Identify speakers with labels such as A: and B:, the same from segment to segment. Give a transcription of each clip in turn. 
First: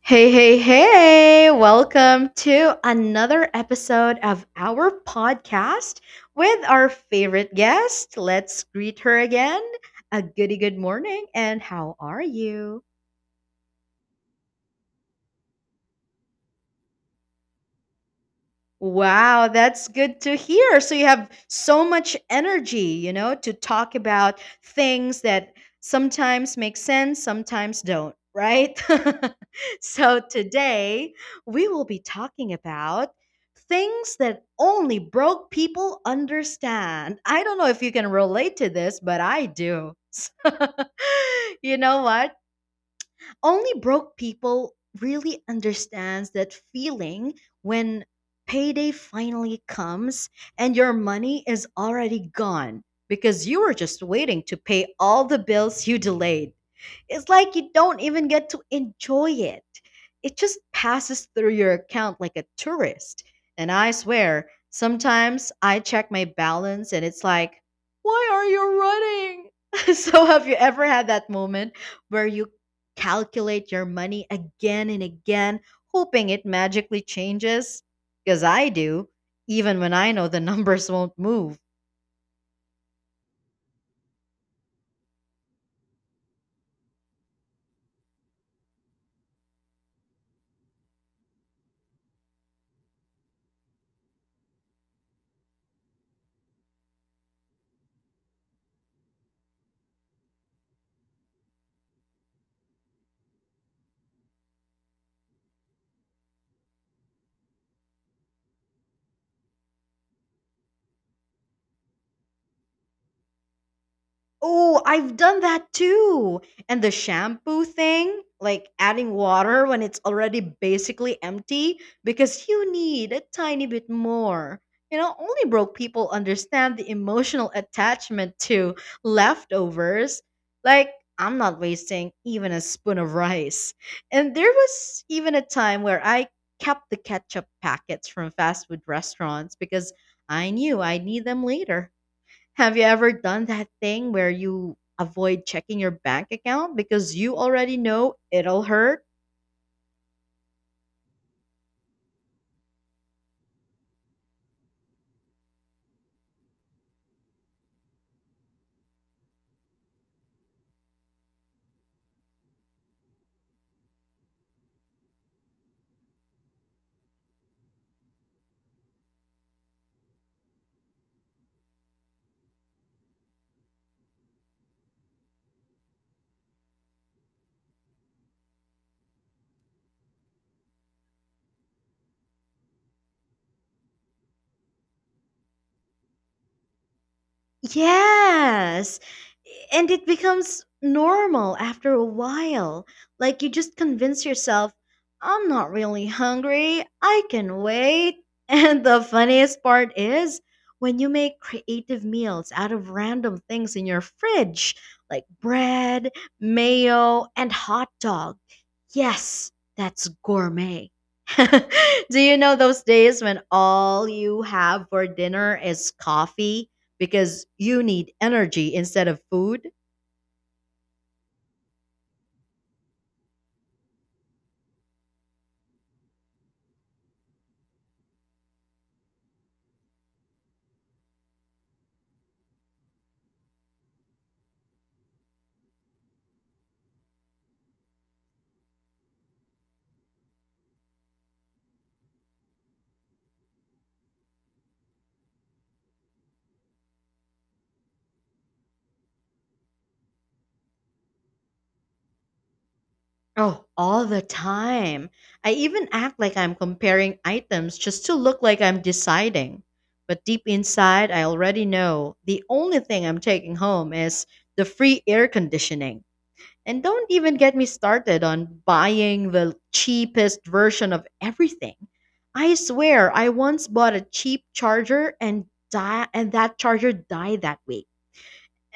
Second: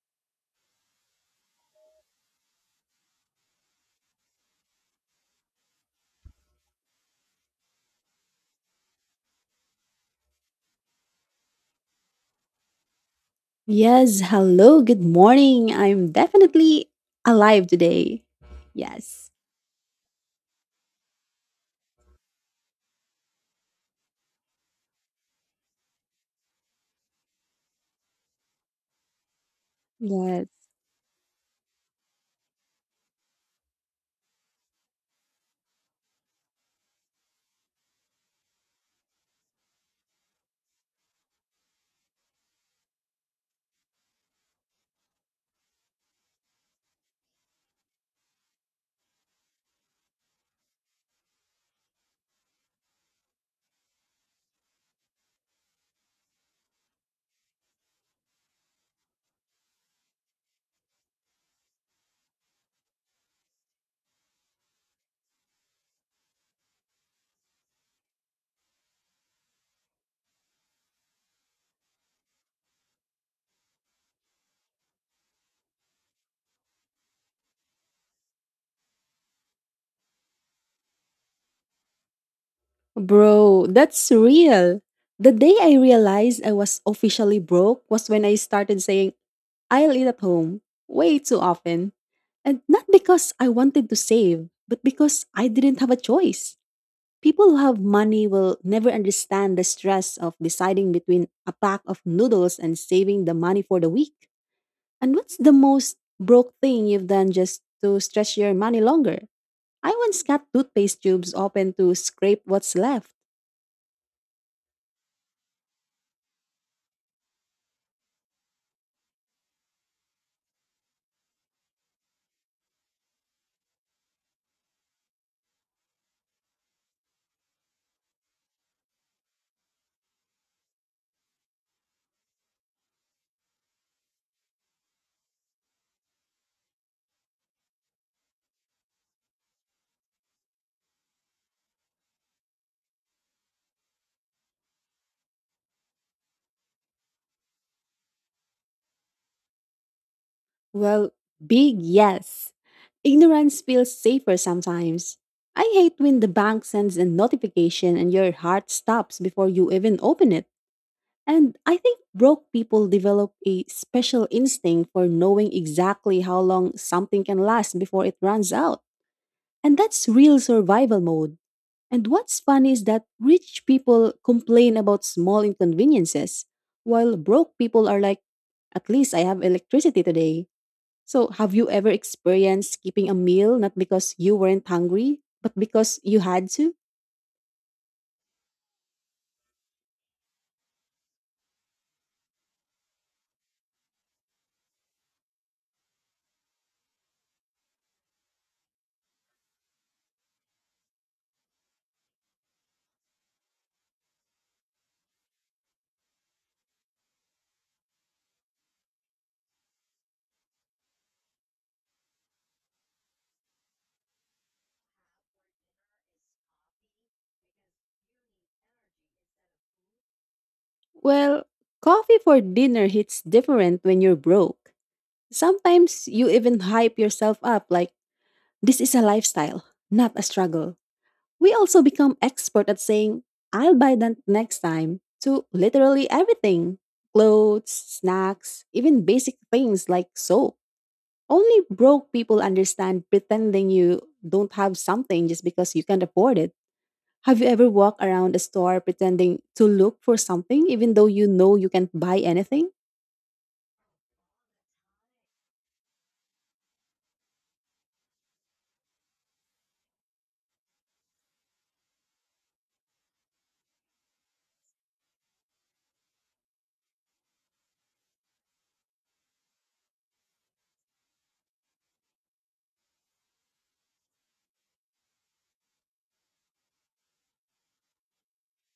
A: Hey, hey, hey! Welcome to another episode of our podcast with our favorite guest. Let's greet her again. A goody good morning, and how are you?
B: Yes, hello, good morning. I'm definitely alive today. Yes,
A: Wow, that's good to hear. So you have so much energy, to talk about things that sometimes make sense, sometimes don't, right? So
B: yes.
A: today we will be talking about things that only broke people understand. I don't know if you can relate to this, but I do. So, you know what? Only broke people really understands that feeling when payday finally comes and your money is already gone because you were just waiting to pay all the bills you delayed. It's like you don't even get to enjoy it. It just passes through your account like a tourist. And I swear, sometimes I check my balance and it's like, why are you running? So, have you ever had that moment where you calculate your money again and again, hoping it magically changes? Because I do, even when I know the numbers won't move.
B: Bro, that's real. The day I realized I was officially broke was when I started saying, I'll eat at home way too often. And not because I wanted to save, but because I didn't have a choice. People who have money will never understand the stress of deciding between a pack of noodles and saving the money for the week. And what's the most broke thing you've done just to stretch your money longer? I once cut toothpaste tubes open to scrape what's left.
A: Oh, I've done that too. And the shampoo thing, like adding water when it's already basically empty because you need a tiny bit more. Only broke people understand the emotional attachment to leftovers. Like, I'm not wasting even a spoon of rice. And there was even a time where I kept the ketchup packets from fast food restaurants because I knew I'd need them later. Have you ever done that thing where you avoid checking your bank account because you already know it'll hurt?
B: Well, big yes. Ignorance feels safer sometimes. I hate when the bank sends a notification and your heart stops before you even open it. And I think broke people develop a special instinct for knowing exactly how long something can last before it runs out. And that's real survival mode. And what's funny is that rich people complain about small inconveniences, while broke people are like, at least I have electricity today. So, have you ever experienced skipping a meal not because you weren't hungry, but because you had to?
A: Yes. And it becomes normal after a while. Like you just convince yourself, I'm not really hungry. I can wait. And the funniest part is when you make creative meals out of random things in your fridge, like bread, mayo, and hot dog. Yes, that's gourmet. Do you know those days when all you have for dinner is coffee? Because you need energy instead of food.
B: Well, coffee for dinner hits different when you're broke. Sometimes you even hype yourself up like, this is a lifestyle, not a struggle. We also become expert at saying, I'll buy that next time to literally everything clothes, snacks, even basic things like soap. Only broke people understand pretending you don't have something just because you can't afford it. Have you ever walked around a store pretending to look for something even though you know you can't buy anything?
A: Oh, all the time. I even act like I'm comparing items just to look like I'm deciding. But deep inside, I already know the only thing I'm taking home is the free air conditioning. And don't even get me started on buying the cheapest version of everything. I swear, I once bought a cheap charger and and that charger died that week.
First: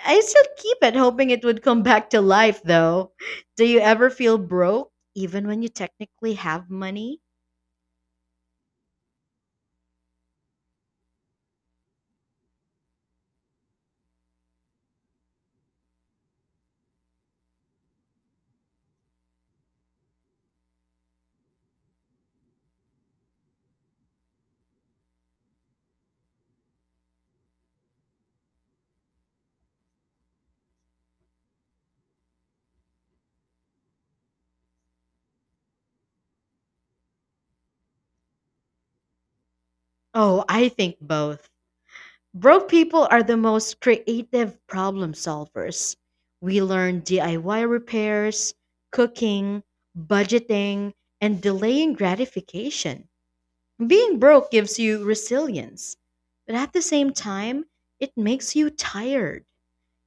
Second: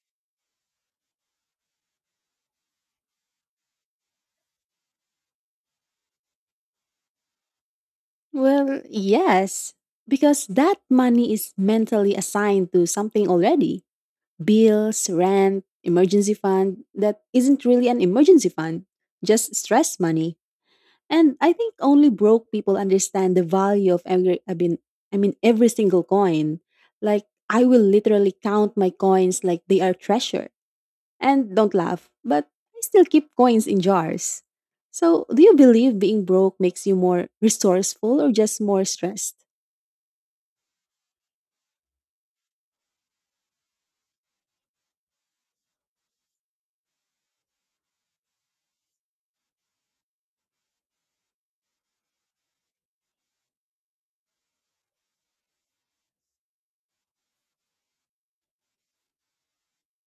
A: I still keep it hoping it would come back to life though. Do you ever feel broke even when you technically have money?
B: Well, yes, because that money is mentally assigned to something already. Bills, rent, emergency fund that isn't really an emergency fund, just stress money. And I think only broke people understand the value of every I mean every single coin. Like I will literally count my coins like they are treasure. And don't laugh, but I still keep coins in jars. So, do you believe being broke makes you more resourceful or just more stressed?
A: Oh, I think both. Broke people are the most creative problem solvers. We learn DIY repairs, cooking, budgeting, and delaying gratification. Being broke gives you resilience, but at the same time, it makes you tired.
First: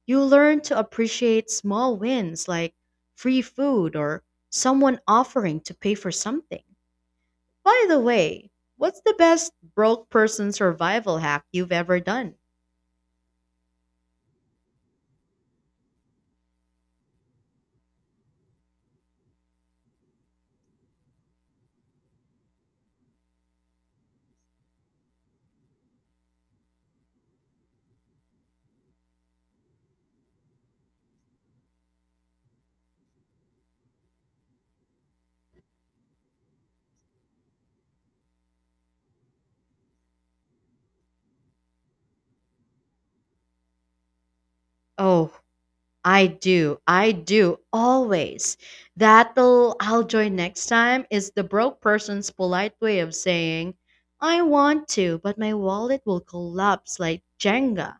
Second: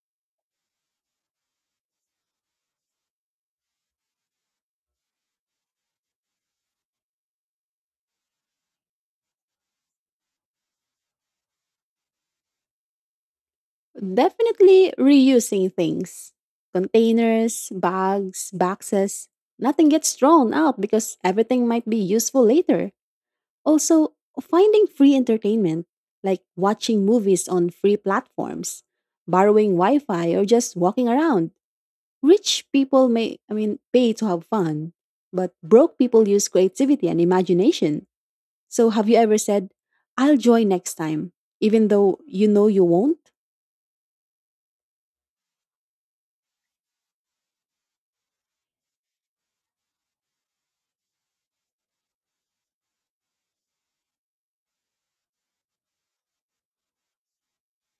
A: You learn to appreciate small wins like free food or someone offering to pay for something. By the way, what's the best broke person survival hack you've ever done?
B: Definitely reusing things. Containers, bags, boxes. Nothing gets thrown out because everything might be useful later. Also, finding free entertainment, like watching movies on free platforms, borrowing Wi Fi, or just walking around. Rich people I mean, pay to have fun, but broke people use creativity and imagination. So, have you ever said, I'll join next time, even though you know you won't?
A: Oh, I do. I do. Always. That'll I'll join next time is the broke person's polite way of saying, I want to, but my wallet will collapse like Jenga.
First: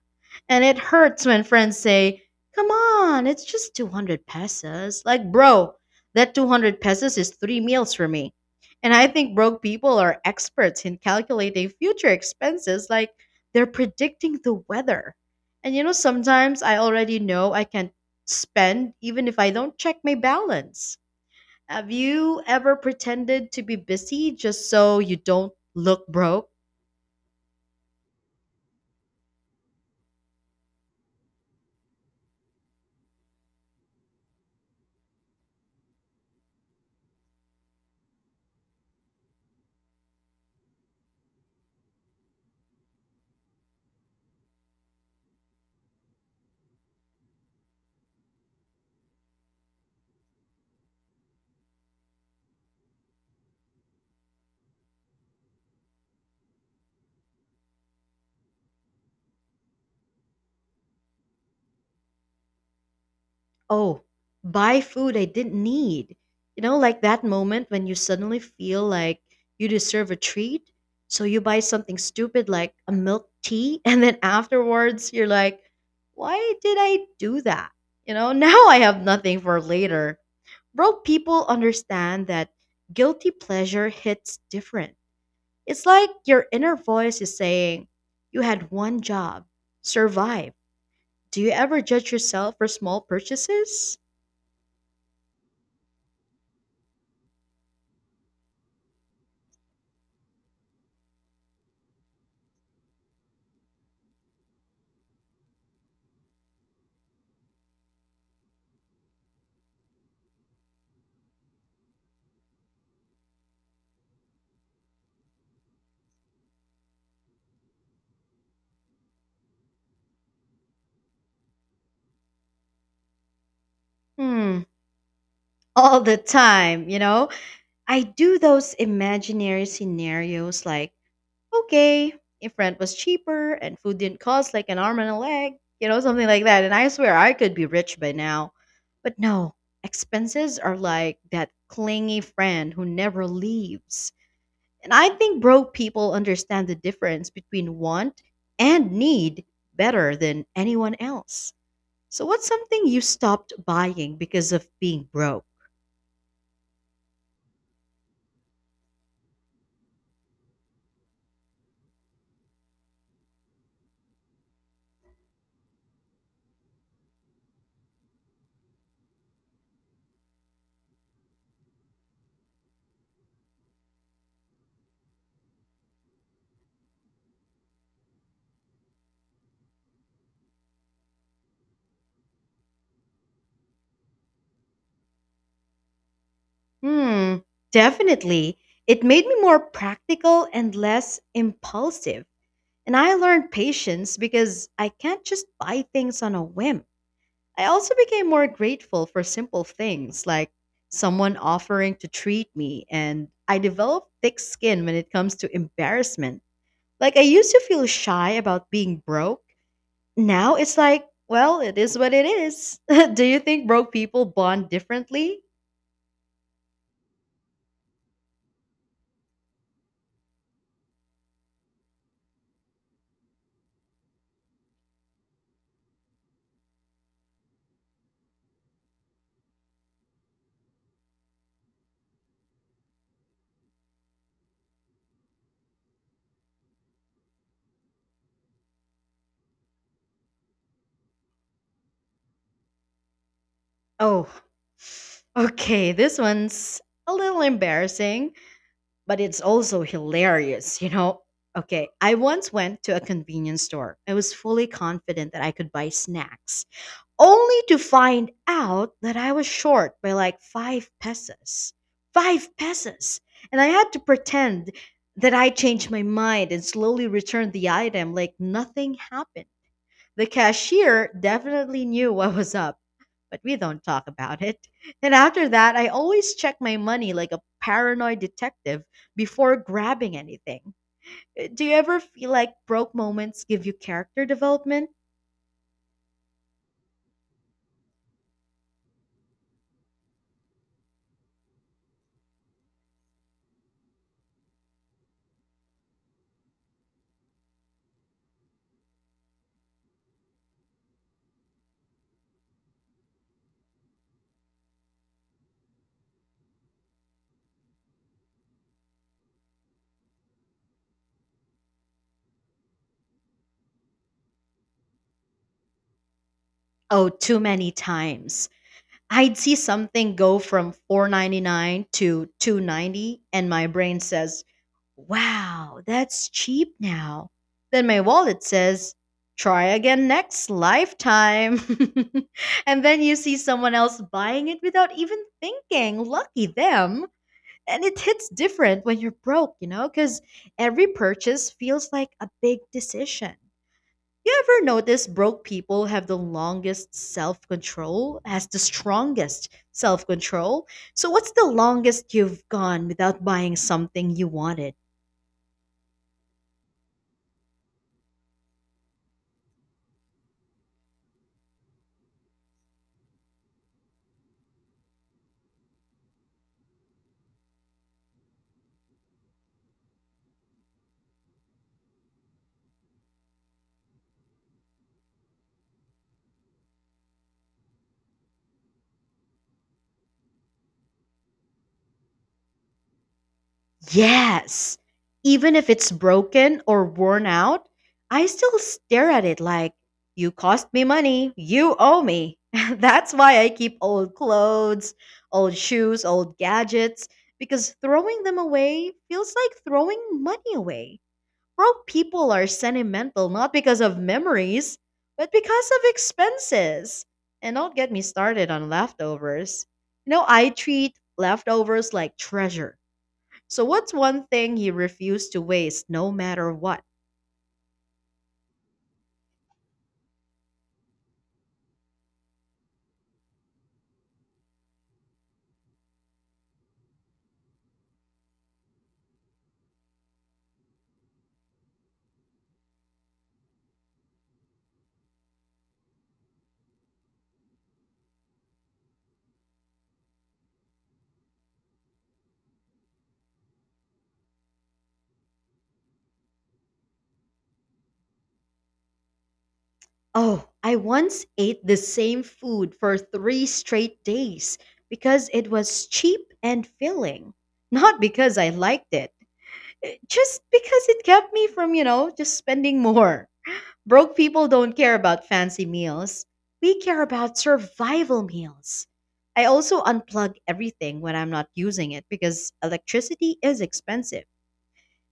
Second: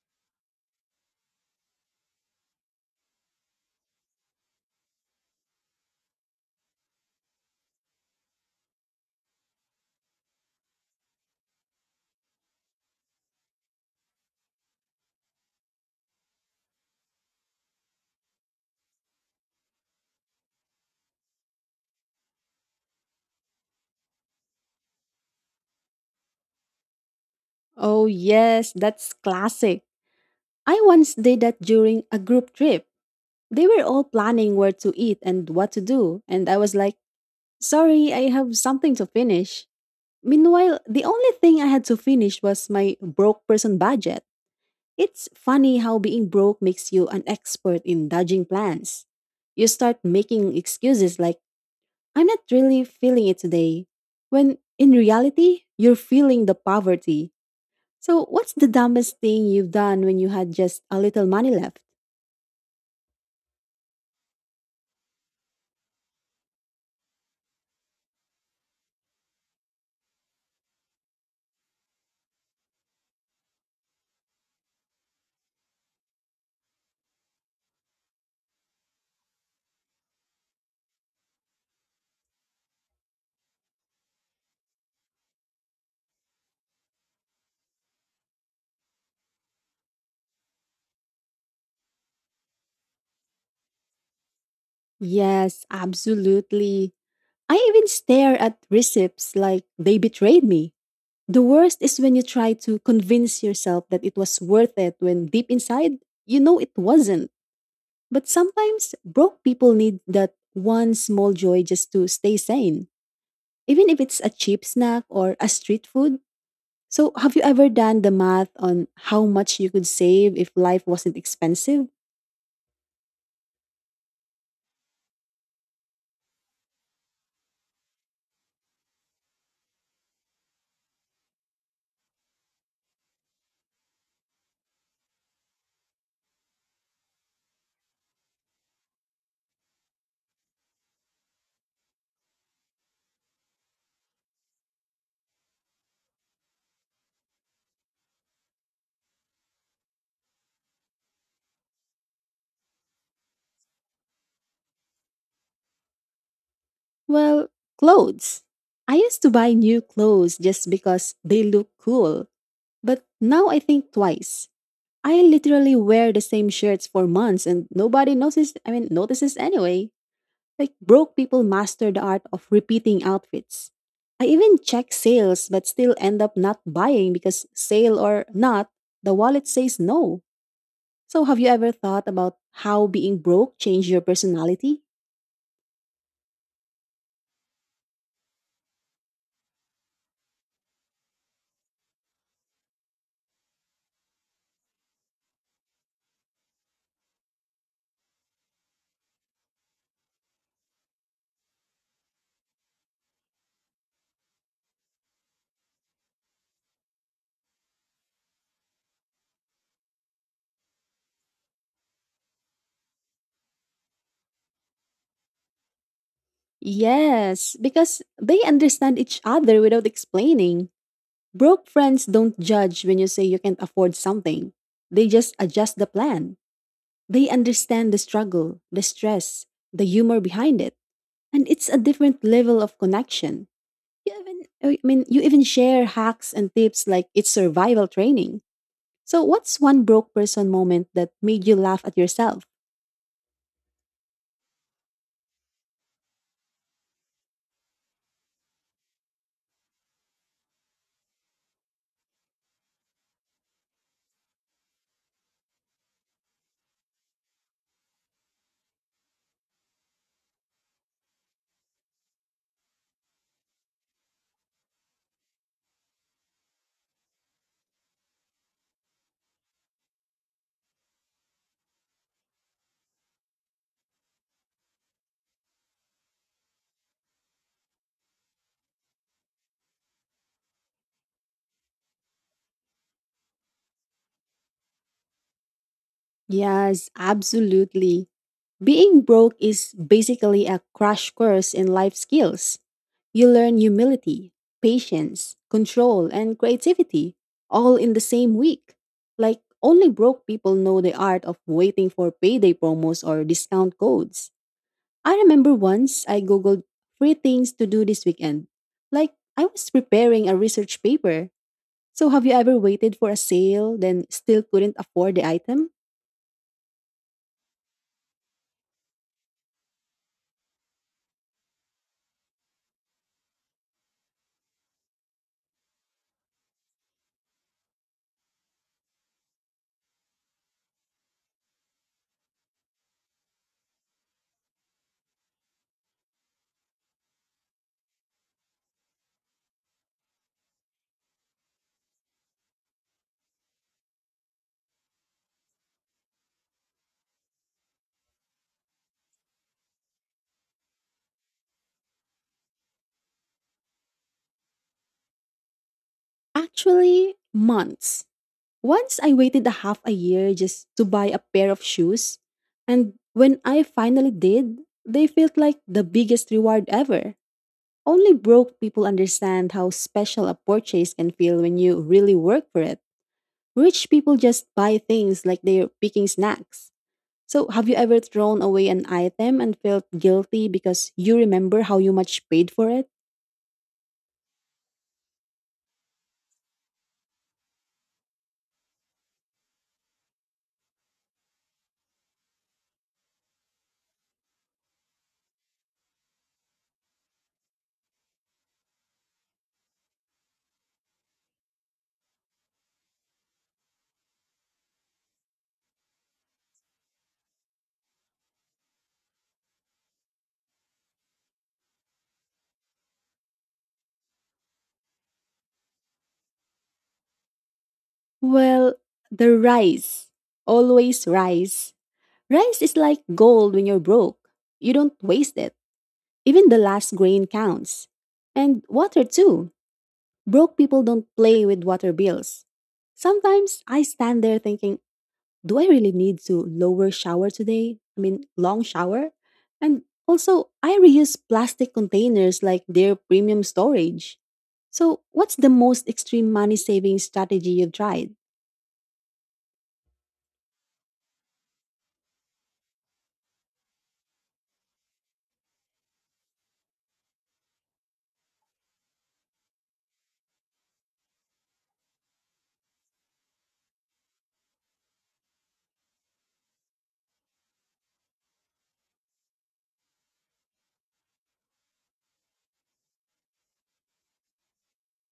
A: And it hurts when friends say, come on, it's just 200 pesos. Like, bro, that 200 pesos is 3 meals for me. And I think broke people are experts in calculating future expenses like they're predicting the weather. And sometimes I already know I can't spend even if I don't check my balance. Have you ever pretended to be busy just so you don't look broke?
B: Oh, yes, that's classic. I once did that during a group trip. They were all planning where to eat and what to do, and I was like, sorry, I have something to finish. Meanwhile, the only thing I had to finish was my broke person budget. It's funny how being broke makes you an expert in dodging plans. You start making excuses like, I'm not really feeling it today, when in reality, you're feeling the poverty. So, what's the dumbest thing you've done when you had just a little money left?
A: Oh, buy food I didn't need. Like that moment when you suddenly feel like you deserve a treat. So you buy something stupid like a milk tea, and then afterwards you're like, why did I do that? Now I have nothing for later. Broke people understand that guilty pleasure hits different. It's like your inner voice is saying, you had one job, survive. Do you ever judge yourself for small purchases?
B: Yes, absolutely. I even stare at receipts like they betrayed me. The worst is when you try to convince yourself that it was worth it when deep inside, you know it wasn't. But sometimes broke people need that one small joy just to stay sane, even if it's a cheap snack or a street food. So, have you ever done the math on how much you could save if life wasn't expensive?
A: Hmm, all the time, I do those imaginary scenarios like, okay, if rent was cheaper and food didn't cost like an arm and a leg, something like that. And I swear I could be rich by now. But no, expenses are like that clingy friend who never leaves. And I think broke people understand the difference between want and need better than anyone else. So, what's something you stopped buying because of being broke?
B: Well, clothes. I used to buy new clothes just because they look cool, but now I think twice. I literally wear the same shirts for months and nobody notices anyway. Like broke people master the art of repeating outfits. I even check sales but still end up not buying because sale or not, the wallet says no. So have you ever thought about how being broke changed your personality?
A: Hmm, definitely. It made me more practical and less impulsive. And I learned patience because I can't just buy things on a whim. I also became more grateful for simple things like someone offering to treat me, and I developed thick skin when it comes to embarrassment. Like I used to feel shy about being broke. Now it's like, well, it is what it is. Do you think broke people bond differently?
B: Yes, because they understand each other without explaining. Broke friends don't judge when you say you can't afford something. They just adjust the plan. They understand the struggle, the stress, the humor behind it. And it's a different level of connection. You even share hacks and tips like it's survival training. So what's one broke person moment that made you laugh at yourself?
A: Oh, okay. This one's a little embarrassing, but it's also hilarious, Okay, I once went to a convenience store. I was fully confident that I could buy snacks, only to find out that I was short by like 5 pesos. 5 pesos! And I had to pretend that I changed my mind and slowly returned the item like nothing happened. The cashier definitely knew what was up, but we don't talk about it. And after that, I always check my money like a paranoid detective before grabbing anything. Do you ever feel like broke moments give you character development?
B: Yes, absolutely. Being broke is basically a crash course in life skills. You learn humility, patience, control, and creativity all in the same week. Like, only broke people know the art of waiting for payday promos or discount codes. I remember once I googled free things to do this weekend. Like, I was preparing a research paper. So, have you ever waited for a sale, then still couldn't afford the item?
A: Oh, too many times. I'd see something go from 4.99 to 2.90 and my brain says, "Wow, that's cheap now." Then my wallet says, "Try again next lifetime." And then you see someone else buying it without even thinking. Lucky them. And it hits different when you're broke, cuz every purchase feels like a big decision. You ever notice broke people have the longest self control, has the strongest self control? So, what's the longest you've gone without buying something you wanted?
B: Actually, months. Once I waited a half a year just to buy a pair of shoes, and when I finally did, they felt like the biggest reward ever. Only broke people understand how special a purchase can feel when you really work for it. Rich people just buy things like they're picking snacks. So, have you ever thrown away an item and felt guilty because you remember how you much paid for it?
A: Yes! Even if it's broken or worn out, I still stare at it like, you cost me money, you owe me. That's why I keep old clothes, old shoes, old gadgets, because throwing them away feels like throwing money away. Broke people are sentimental not because of memories, but because of expenses. And don't get me started on leftovers. I treat leftovers like treasure. So, what's one thing you refuse to waste no matter what?
B: Well, the rice. Always rice. Rice is like gold when you're broke. You don't waste it. Even the last grain counts. And water too. Broke people don't play with water bills. Sometimes I stand there thinking, do I really need to lower shower today? I mean, long shower? And also, I reuse plastic containers like their premium storage. So, what's the most extreme money saving strategy you've tried?
A: Oh, I once ate the same food for 3 straight days because it was cheap and filling, not because I liked it, eh, just because it kept me from, just spending more. Broke people don't care about fancy meals. We care about survival meals. I also unplug everything when I'm not using it because electricity is expensive.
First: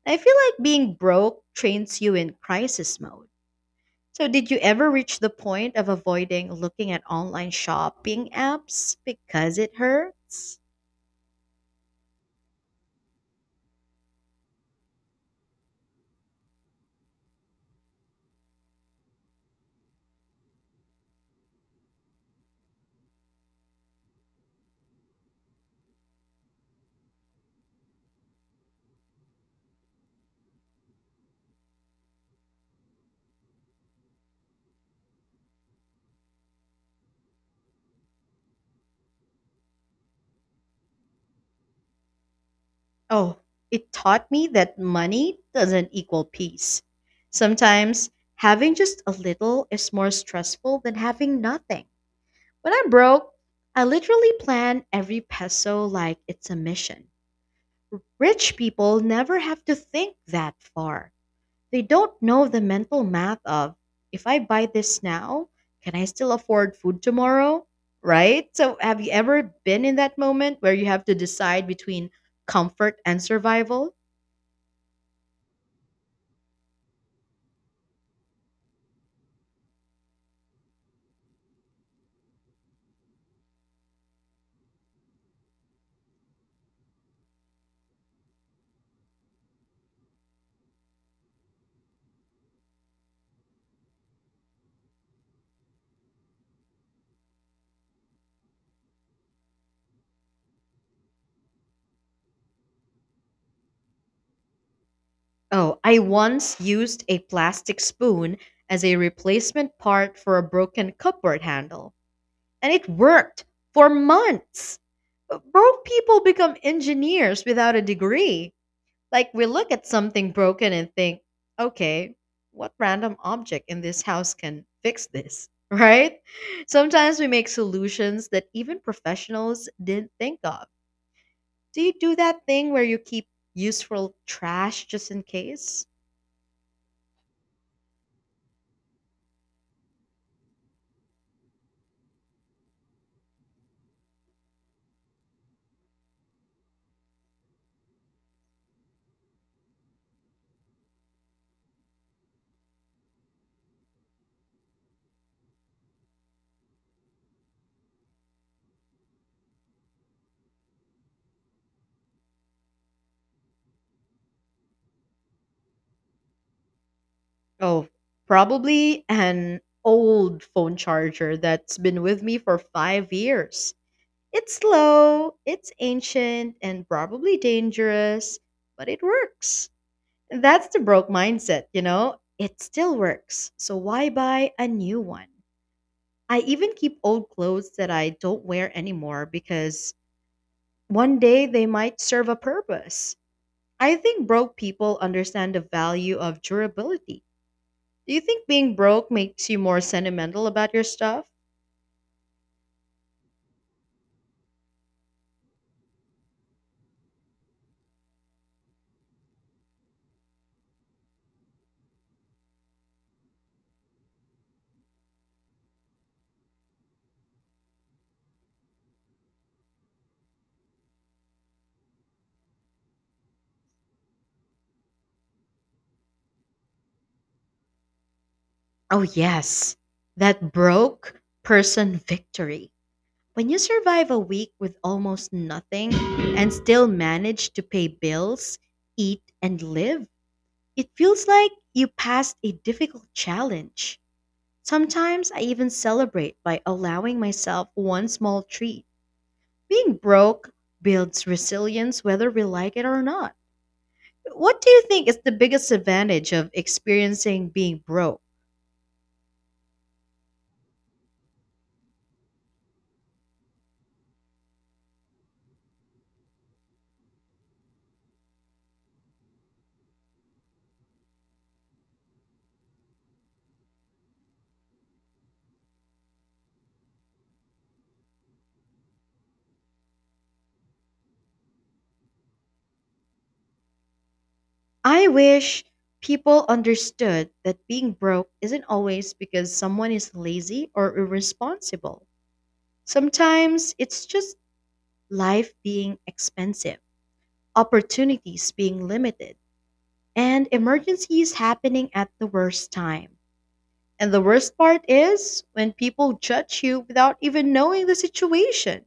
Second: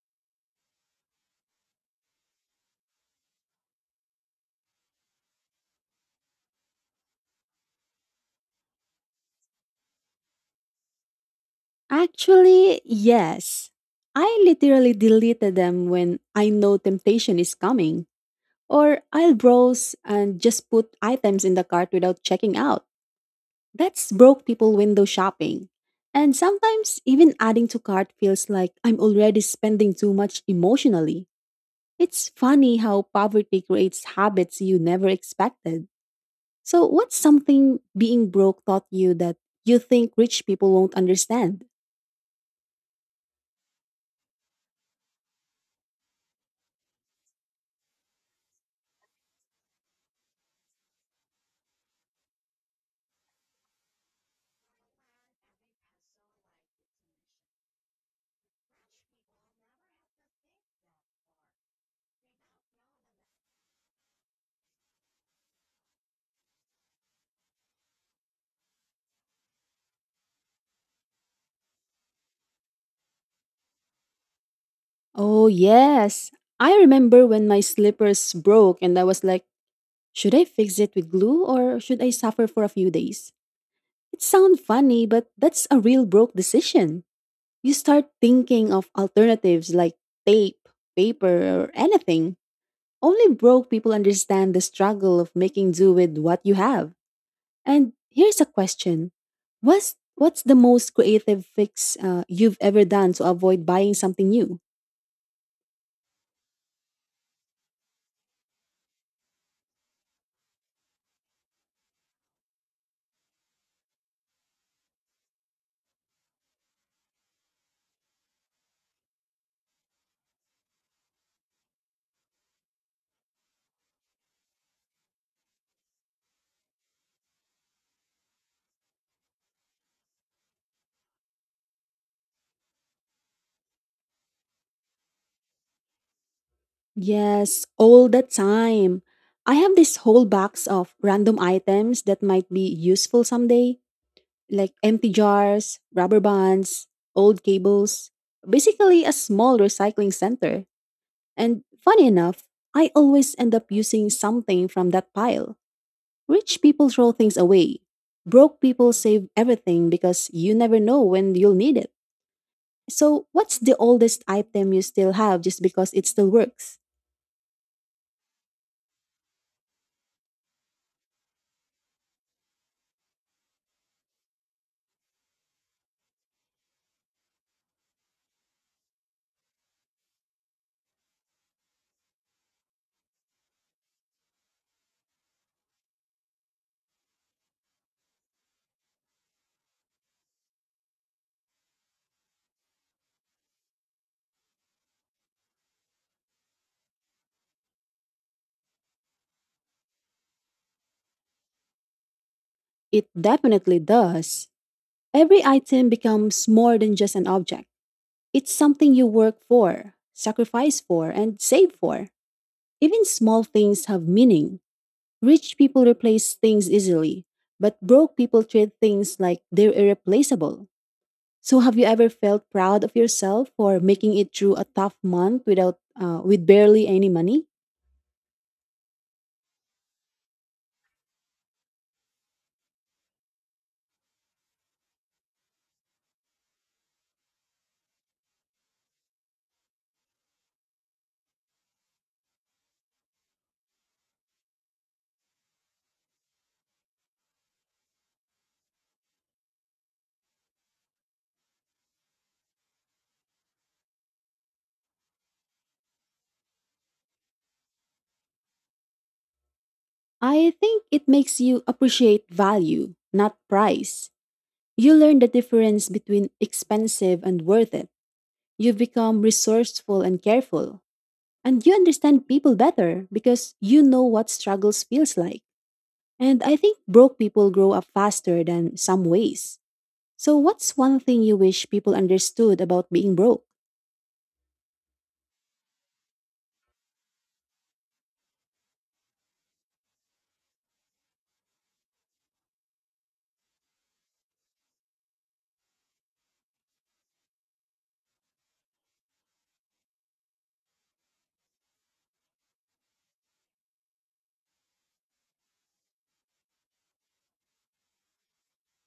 A: I feel like being broke trains you in crisis mode. So, did you ever reach the point of avoiding looking at online shopping apps because it hurts?
B: Actually, yes. I literally deleted them when I know temptation is coming. Or I'll browse and just put items in the cart without checking out. That's broke people window shopping. And sometimes even adding to cart feels like I'm already spending too much emotionally. It's funny how poverty creates habits you never expected. So, what's something being broke taught you that you think rich people won't understand?
A: Oh, it taught me that money doesn't equal peace. Sometimes having just a little is more stressful than having nothing. When I'm broke, I literally plan every peso like it's a mission. Rich people never have to think that far. They don't know the mental math of, if I buy this now, can I still afford food tomorrow? Right? So, have you ever been in that moment where you have to decide between comfort and survival?
B: Oh, yes. I remember when my slippers broke and I was like, should I fix it with glue or should I suffer for a few days? It sounds funny, but that's a real broke decision. You start thinking of alternatives like tape, paper, or anything. Only broke people understand the struggle of making do with what you have. And here's a question. What's the most creative fix you've ever done to avoid buying something new?
A: Oh, I once used a plastic spoon as a replacement part for a broken cupboard handle, and it worked for months. Broke people become engineers without a degree. Like, we look at something broken and think, okay, what random object in this house can fix this, right? Sometimes we make solutions that even professionals didn't think of. Do you do that thing where you keep useful trash just in case?
B: Yes, all the time. I have this whole box of random items that might be useful someday, like empty jars, rubber bands, old cables, basically a small recycling center. And funny enough, I always end up using something from that pile. Rich people throw things away. Broke people save everything because you never know when you'll need it. So, what's the oldest item you still have just because it still works?
A: Oh, probably an old phone charger that's been with me for 5 years. It's slow, it's ancient, and probably dangerous, but it works. That's the broke mindset, It still works. So why buy a new one? I even keep old clothes that I don't wear anymore because one day they might serve a purpose. I think broke people understand the value of durability. Do you think being broke makes you more sentimental about your stuff?
B: It definitely does. Every item becomes more than just an object. It's something you work for, sacrifice for, and save for. Even small things have meaning. Rich people replace things easily, but broke people treat things like they're irreplaceable. So, have you ever felt proud of yourself for making it through a tough month without, with barely any money?
A: Oh, yes. That broke person victory. When you survive a week with almost nothing and still manage to pay bills, eat, and live, it feels like you passed a difficult challenge. Sometimes I even celebrate by allowing myself one small treat. Being broke builds resilience whether we like it or not. What do you think is the biggest advantage of experiencing being broke?
B: I think it makes you appreciate value, not price. You learn the difference between expensive and worth it. You become resourceful and careful, and you understand people better because you know what struggles feels like. And I think broke people grow up faster than some ways. So what's one thing you wish people understood about being broke?
A: I wish people understood that being broke isn't always because someone is lazy or irresponsible. Sometimes it's just life being expensive, opportunities being limited, and emergencies happening at the worst time. And the worst part is when people judge you without even knowing the situation.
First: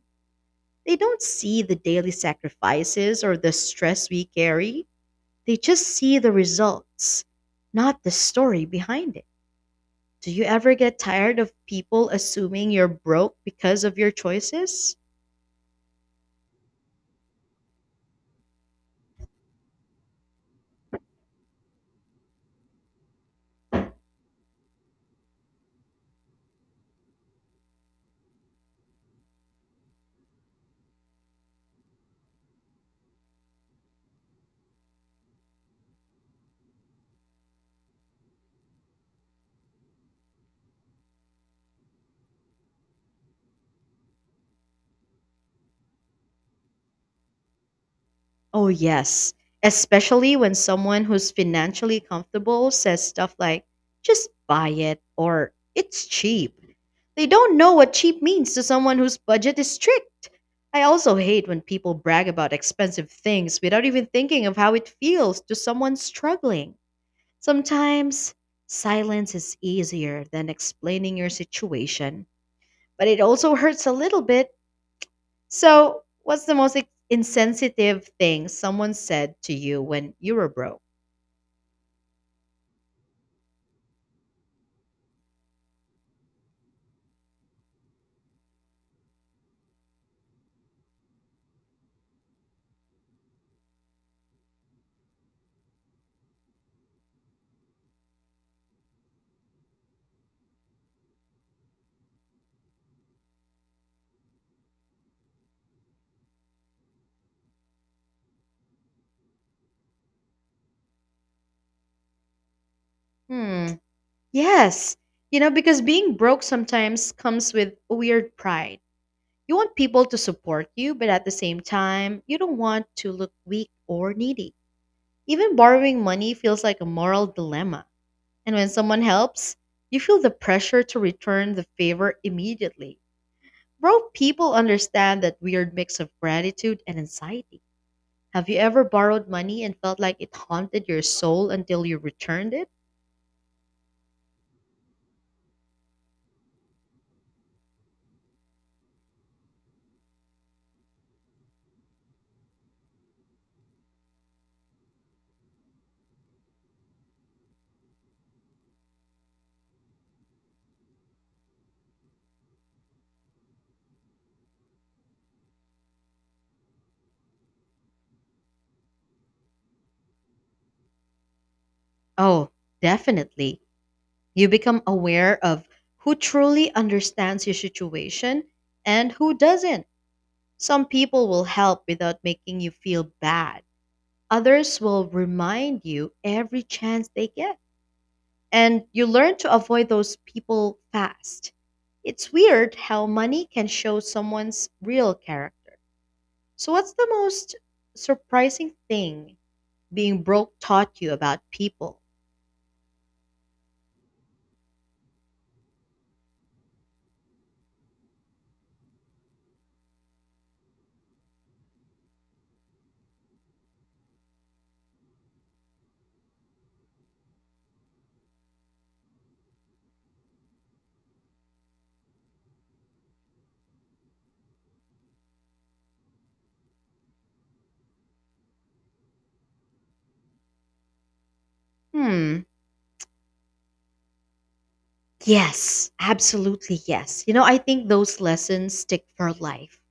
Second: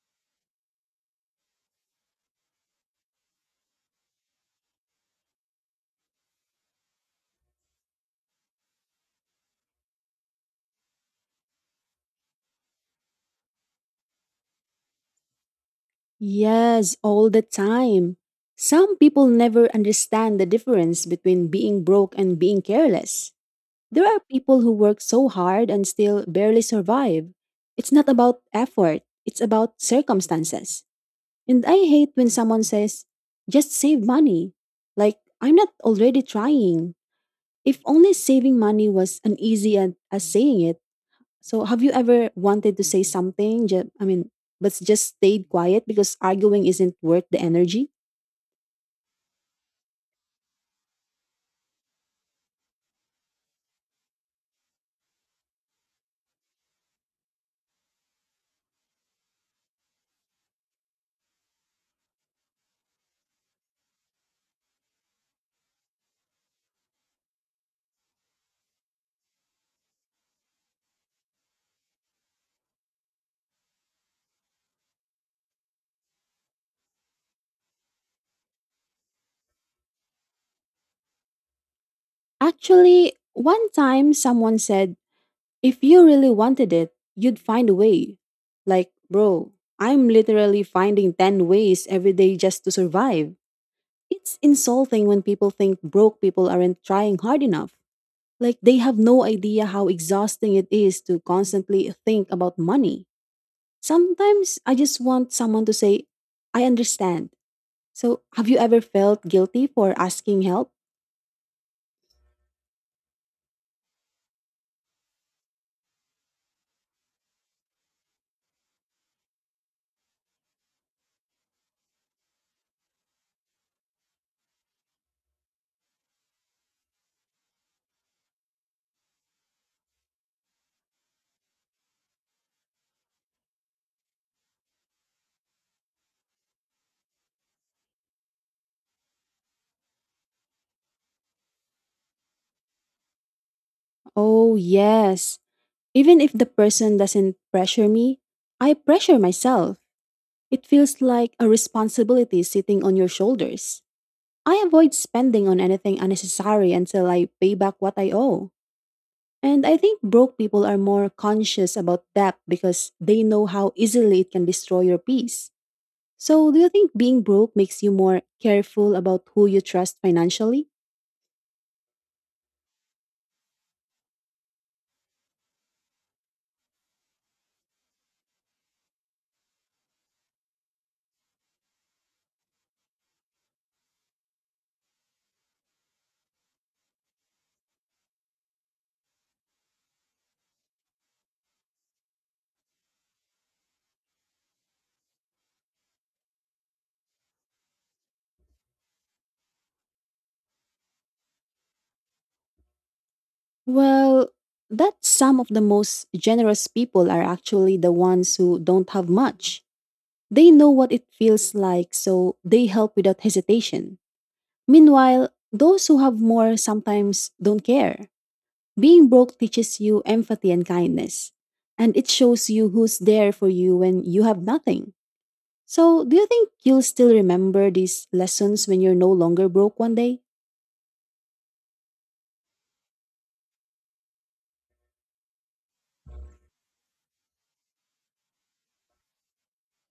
A: They don't see the daily sacrifices or the stress we carry. They just see the results, not the story behind it. Do you ever get tired of people assuming you're broke because of your choices?
B: Yes, all the time. Some people never understand the difference between being broke and being careless. There are people who work so hard and still barely survive. It's not about effort, it's about circumstances. And I hate when someone says, just save money. Like, I'm not already trying. If only saving money was an easy as saying it. So, have you ever wanted to say something? I mean, but just stayed quiet because arguing isn't worth the energy?
A: Oh, yes. Especially when someone who's financially comfortable says stuff like, just buy it, or it's cheap. They don't know what cheap means to someone whose budget is strict. I also hate when people brag about expensive things without even thinking of how it feels to someone struggling. Sometimes silence is easier than explaining your situation, but it also hurts a little bit. So, what's the most insensitive thing someone said to you when you were broke?
B: Actually, one time someone said, if you really wanted it, you'd find a way. Like, bro, I'm literally finding 10 ways every day just to survive. It's insulting when people think broke people aren't trying hard enough. Like they have no idea how exhausting it is to constantly think about money. Sometimes I just want someone to say, I understand. So, have you ever felt guilty for asking help?
A: Hmm. Yes. You know, because being broke sometimes comes with a weird pride. You want people to support you, but at the same time, you don't want to look weak or needy. Even borrowing money feels like a moral dilemma. And when someone helps, you feel the pressure to return the favor immediately. Broke people understand that weird mix of gratitude and anxiety. Have you ever borrowed money and felt like it haunted your soul until you returned it?
B: Oh, yes. Even if the person doesn't pressure me, I pressure myself. It feels like a responsibility sitting on your shoulders. I avoid spending on anything unnecessary until I pay back what I owe. And I think broke people are more conscious about debt because they know how easily it can destroy your peace. So, do you think being broke makes you more careful about who you trust financially?
A: Oh, definitely. You become aware of who truly understands your situation and who doesn't. Some people will help without making you feel bad, others will remind you every chance they get. And you learn to avoid those people fast. It's weird how money can show someone's real character. So, what's the most surprising thing being broke taught you about people?
B: Well, that some of the most generous people are actually the ones who don't have much. They know what it feels like, so they help without hesitation. Meanwhile, those who have more sometimes don't care. Being broke teaches you empathy and kindness, and it shows you who's there for you when you have nothing. So, do you think you'll still remember these lessons when you're no longer broke one day?
A: Hmm. Yes, absolutely yes. You know, I think those lessons stick for life.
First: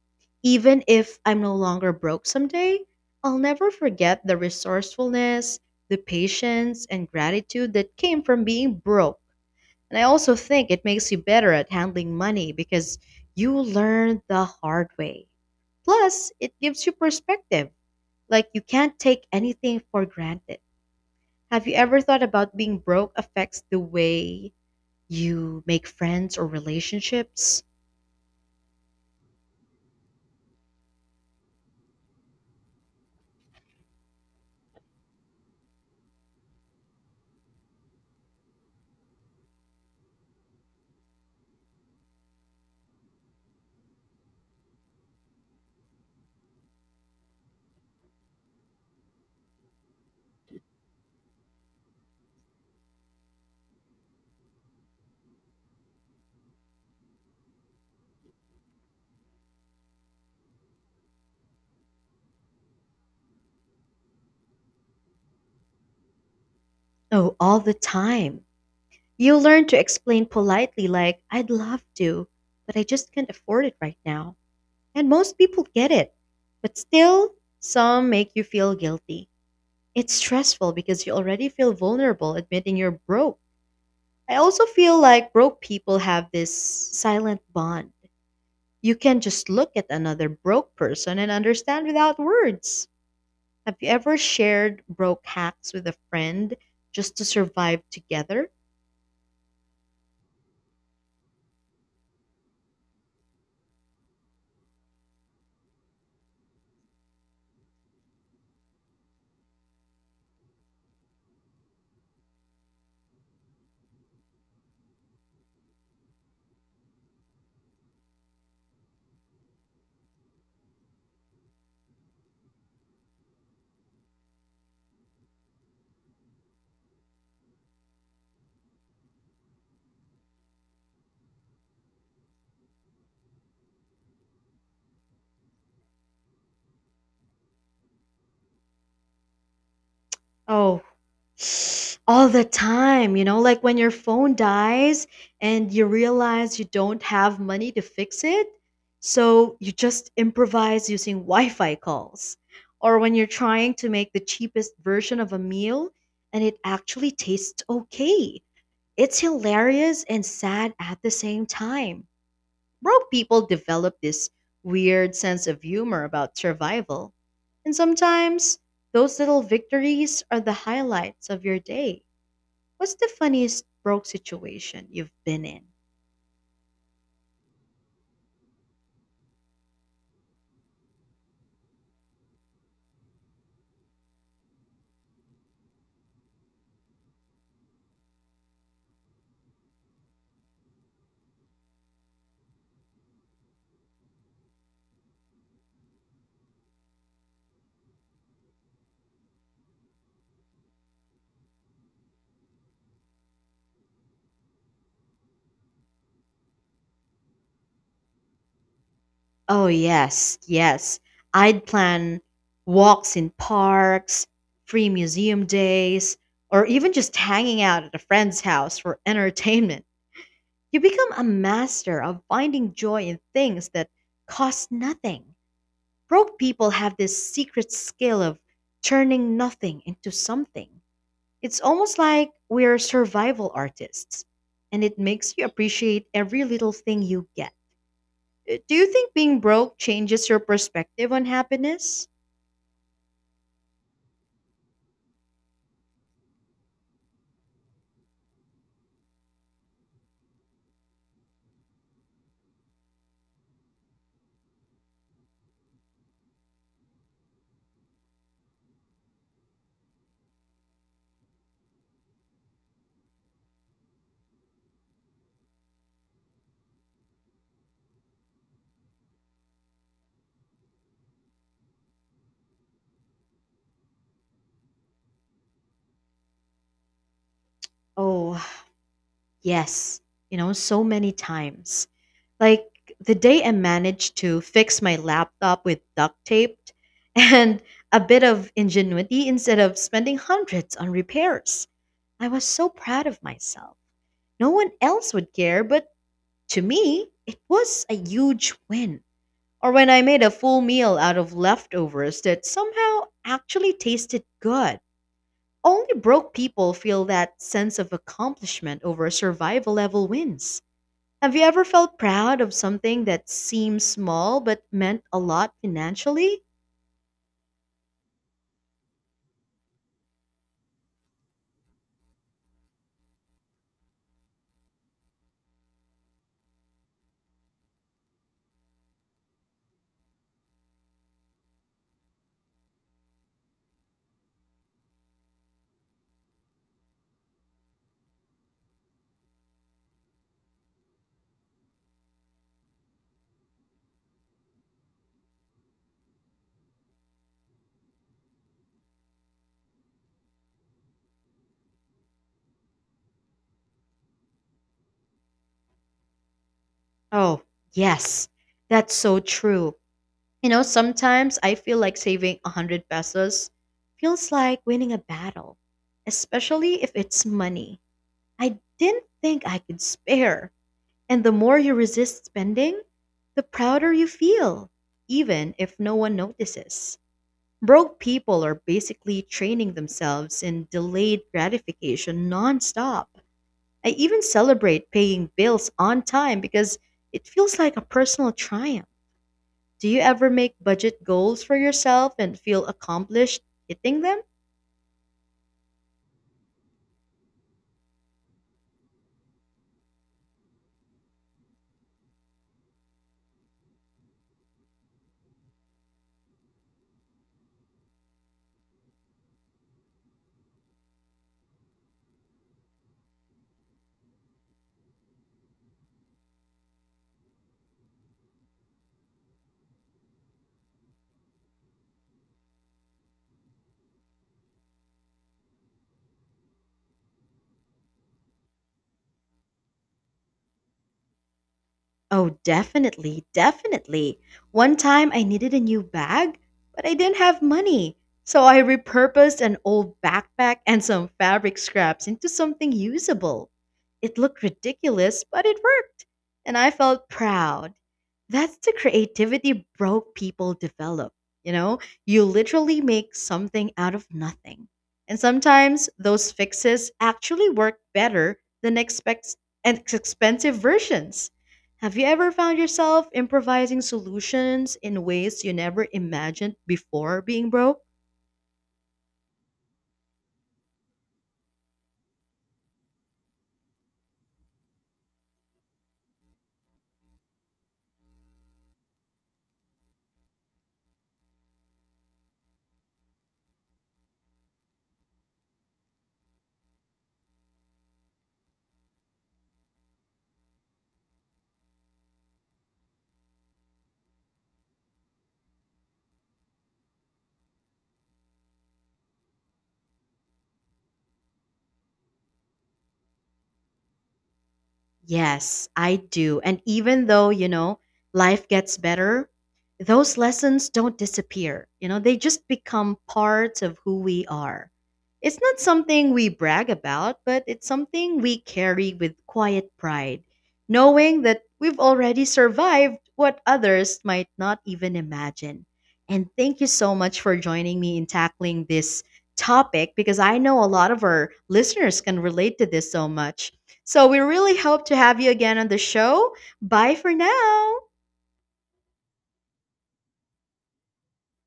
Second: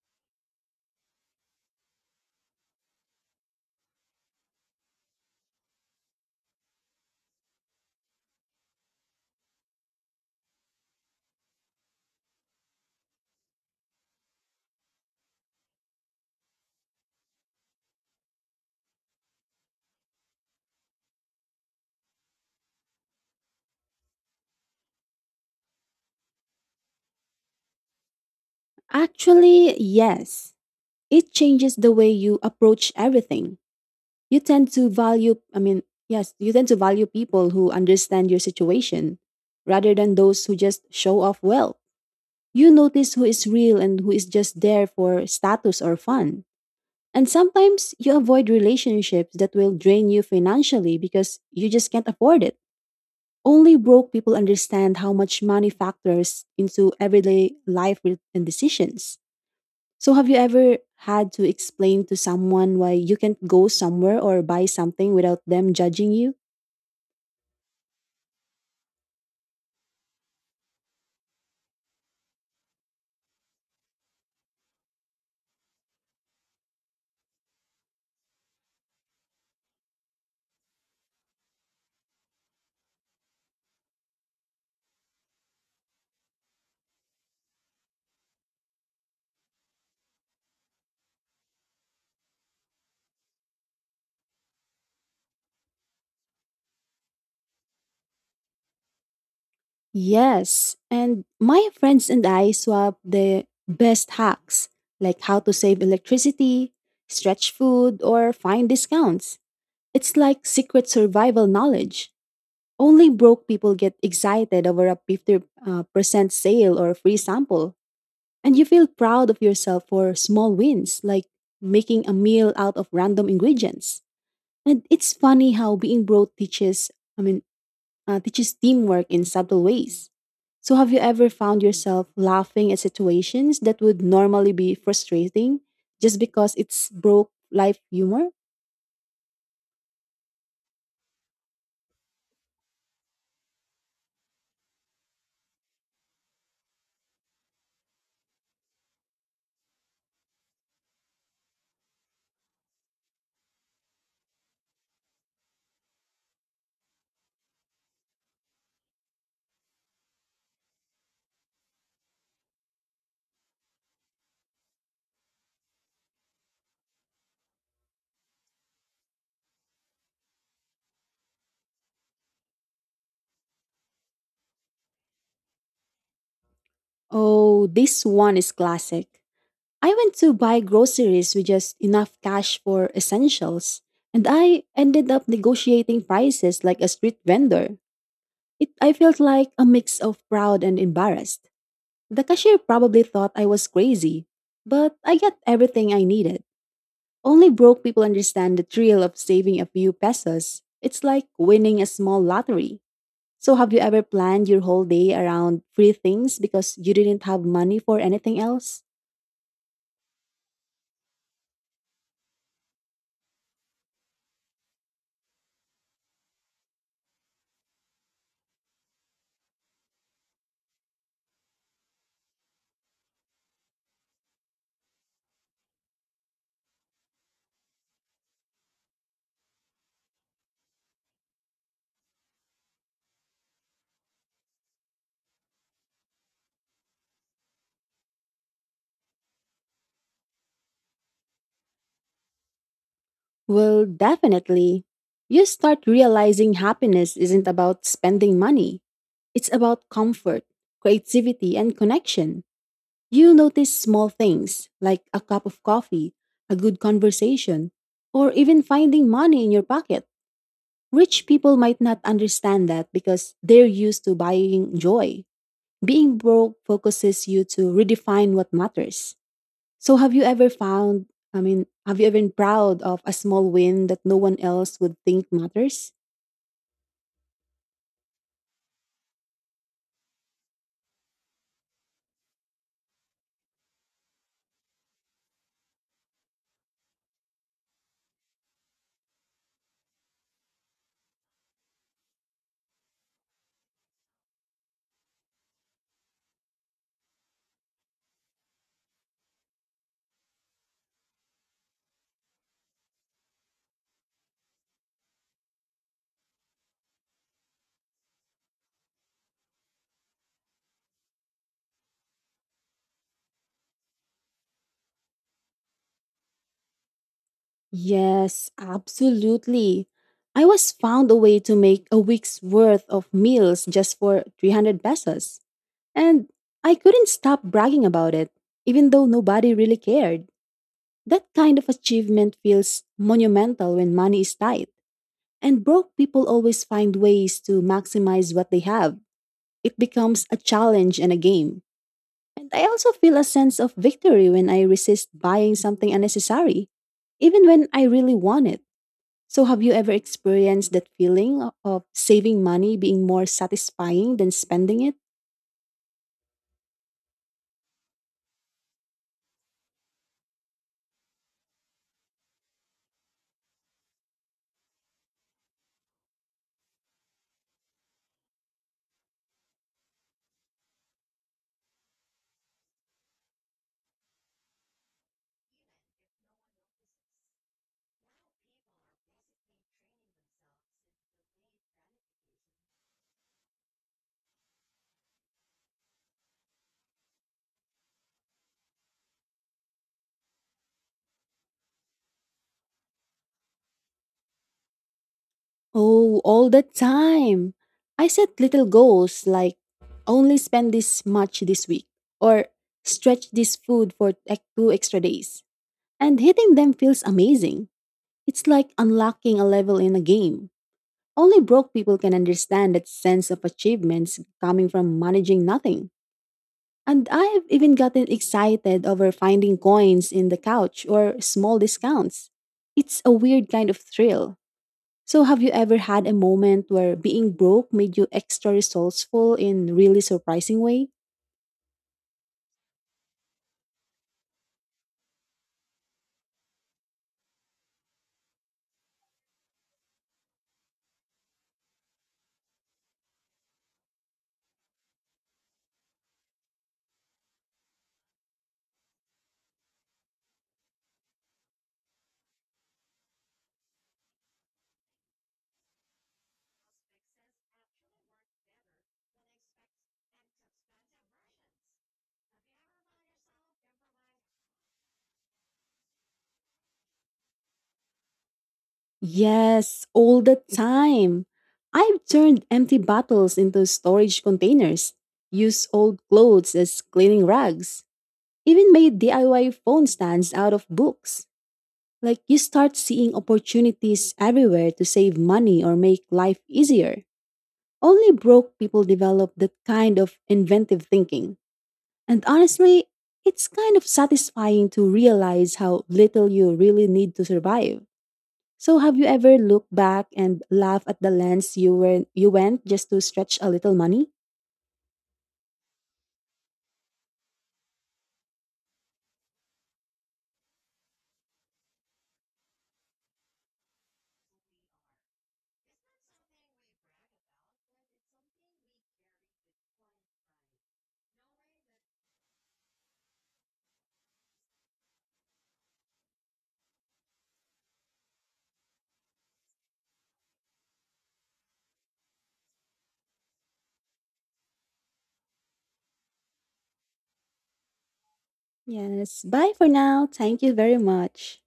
A: Even if I'm no longer broke someday, I'll never forget the resourcefulness, the patience, and gratitude that came from being broke. And I also think it makes you better at handling money because you learn the hard way. Plus, it gives you perspective. Like, you can't take anything for granted. Have you ever thought about being broke affects the way you make friends or relationships?
B: Actually, yes. It changes the way you approach everything. You tend to value, I mean, yes, you tend to value people who understand your situation rather than those who just show off well. You notice who is real and who is just there for status or fun. And sometimes you avoid relationships that will drain you financially because you just can't afford it. Only broke people understand how much money factors into everyday life and decisions. So, have you ever had to explain to someone why you can't go somewhere or buy something without them judging you?
A: Oh, all the time. You learn to explain politely, like, I'd love to, but I just can't afford it right now. And most people get it. But still, some make you feel guilty. It's stressful because you already feel vulnerable admitting you're broke. I also feel like broke people have this silent bond. You can just look at another broke person and understand without words. Have you ever shared broke hacks with a friend just to survive together?
B: Yes. And my friends and I swap the best hacks, like how to save electricity, stretch food, or find discounts. It's like secret survival knowledge. Only broke people get excited over a 50% sale or a free sample. And you feel proud of yourself for small wins, like making a meal out of random ingredients. And it's funny how being broke teaches, I mean, teaches teamwork in subtle ways. So, have you ever found yourself laughing at situations that would normally be frustrating just because it's broke life humor?
A: Oh, all the time, you know, like when your phone dies and you realize you don't have money to fix it. So you just improvise using Wi Fi calls. Or when you're trying to make the cheapest version of a meal and it actually tastes okay. It's hilarious and sad at the same time. Broke people develop this weird sense of humor about survival. And sometimes those little victories are the highlights of your day. What's the funniest broke situation you've been in?
B: Oh, this one is classic. I went to buy groceries with just enough cash for essentials, and I ended up negotiating prices like a street vendor. I felt like a mix of proud and embarrassed. The cashier probably thought I was crazy, but I got everything I needed. Only broke people understand the thrill of saving a few pesos. It's like winning a small lottery. So, have you ever planned your whole day around free things because you didn't have money for anything else?
A: Oh, yes, yes. I'd plan walks in parks, free museum days, or even just hanging out at a friend's house for entertainment. You become a master of finding joy in things that cost nothing. Broke people have this secret skill of turning nothing into something. It's almost like we're survival artists, and it makes you appreciate every little thing you get. Do you think being broke changes your perspective on happiness?
B: Well, definitely. You start realizing happiness isn't about spending money, it's about comfort, creativity, and connection. You notice small things like a cup of coffee, a good conversation, or even finding money in your pocket. Rich people might not understand that because they're used to buying joy. Being broke focuses you to redefine what matters. So have you ever found, I mean, have you ever been proud of a small win that no one else would think matters?
A: Oh, yes. You know, so many times. Like the day I managed to fix my laptop with duct tape and a bit of ingenuity instead of spending hundreds on repairs. I was so proud of myself. No one else would care, but to me, it was a huge win. Or when I made a full meal out of leftovers that somehow actually tasted good. Only broke people feel that sense of accomplishment over survival level wins. Have you ever felt proud of something that seemed small but meant a lot financially?
B: Yes, absolutely. I was found a way to make a week's worth of meals just for 300 pesos. And I couldn't stop bragging about it, even though nobody really cared. That kind of achievement feels monumental when money is tight. And broke people always find ways to maximize what they have. It becomes a challenge and a game. And I also feel a sense of victory when I resist buying something unnecessary, even when I really want it. So, have you ever experienced that feeling of saving money being more satisfying than spending it?
A: Oh, yes, that's so true. You know, sometimes I feel like saving 100 pesos feels like winning a battle, especially if it's money I didn't think I could spare. And the more you resist spending, the prouder you feel, even if no one notices. Broke people are basically training themselves in delayed gratification nonstop. I even celebrate paying bills on time because it feels like a personal triumph. Do you ever make budget goals for yourself and feel accomplished hitting them?
B: Oh, all the time. I set little goals like only spend this much this week or stretch this food for like two extra days. And hitting them feels amazing. It's like unlocking a level in a game. Only broke people can understand that sense of achievements coming from managing nothing. And I've even gotten excited over finding coins in the couch or small discounts. It's a weird kind of thrill. So, have you ever had a moment where being broke made you extra resourceful in really surprising way?
A: Oh, definitely, definitely. One time I needed a new bag, but I didn't have money. So I repurposed an old backpack and some fabric scraps into something usable. It looked ridiculous, but it worked, and I felt proud. That's the creativity broke people develop. You know, you literally make something out of nothing. And sometimes those fixes actually work better than expensive versions. Have you ever found yourself improvising solutions in ways you never imagined before being broke?
B: Yes, all the time. I've turned empty bottles into storage containers, used old clothes as cleaning rags. Even made DIY phone stands out of books. Like you start seeing opportunities everywhere to save money or make life easier. Only broke people develop that kind of inventive thinking. And honestly, it's kind of satisfying to realize how little you really need to survive. So have you ever looked back and laughed at the lengths you went just to stretch a little money?
A: Yes, I do. And even though, you know, life gets better, those lessons don't disappear. You know, they just become parts of who we are. It's not something we brag about, but it's something we carry with quiet pride, knowing that we've already survived what others might not even imagine. And thank you so much for joining me in tackling this topic because I know a lot of our listeners can relate to this so much. So we really hope to have you again on the show. Bye for now.
B: Yes. Bye for now. Thank you very much.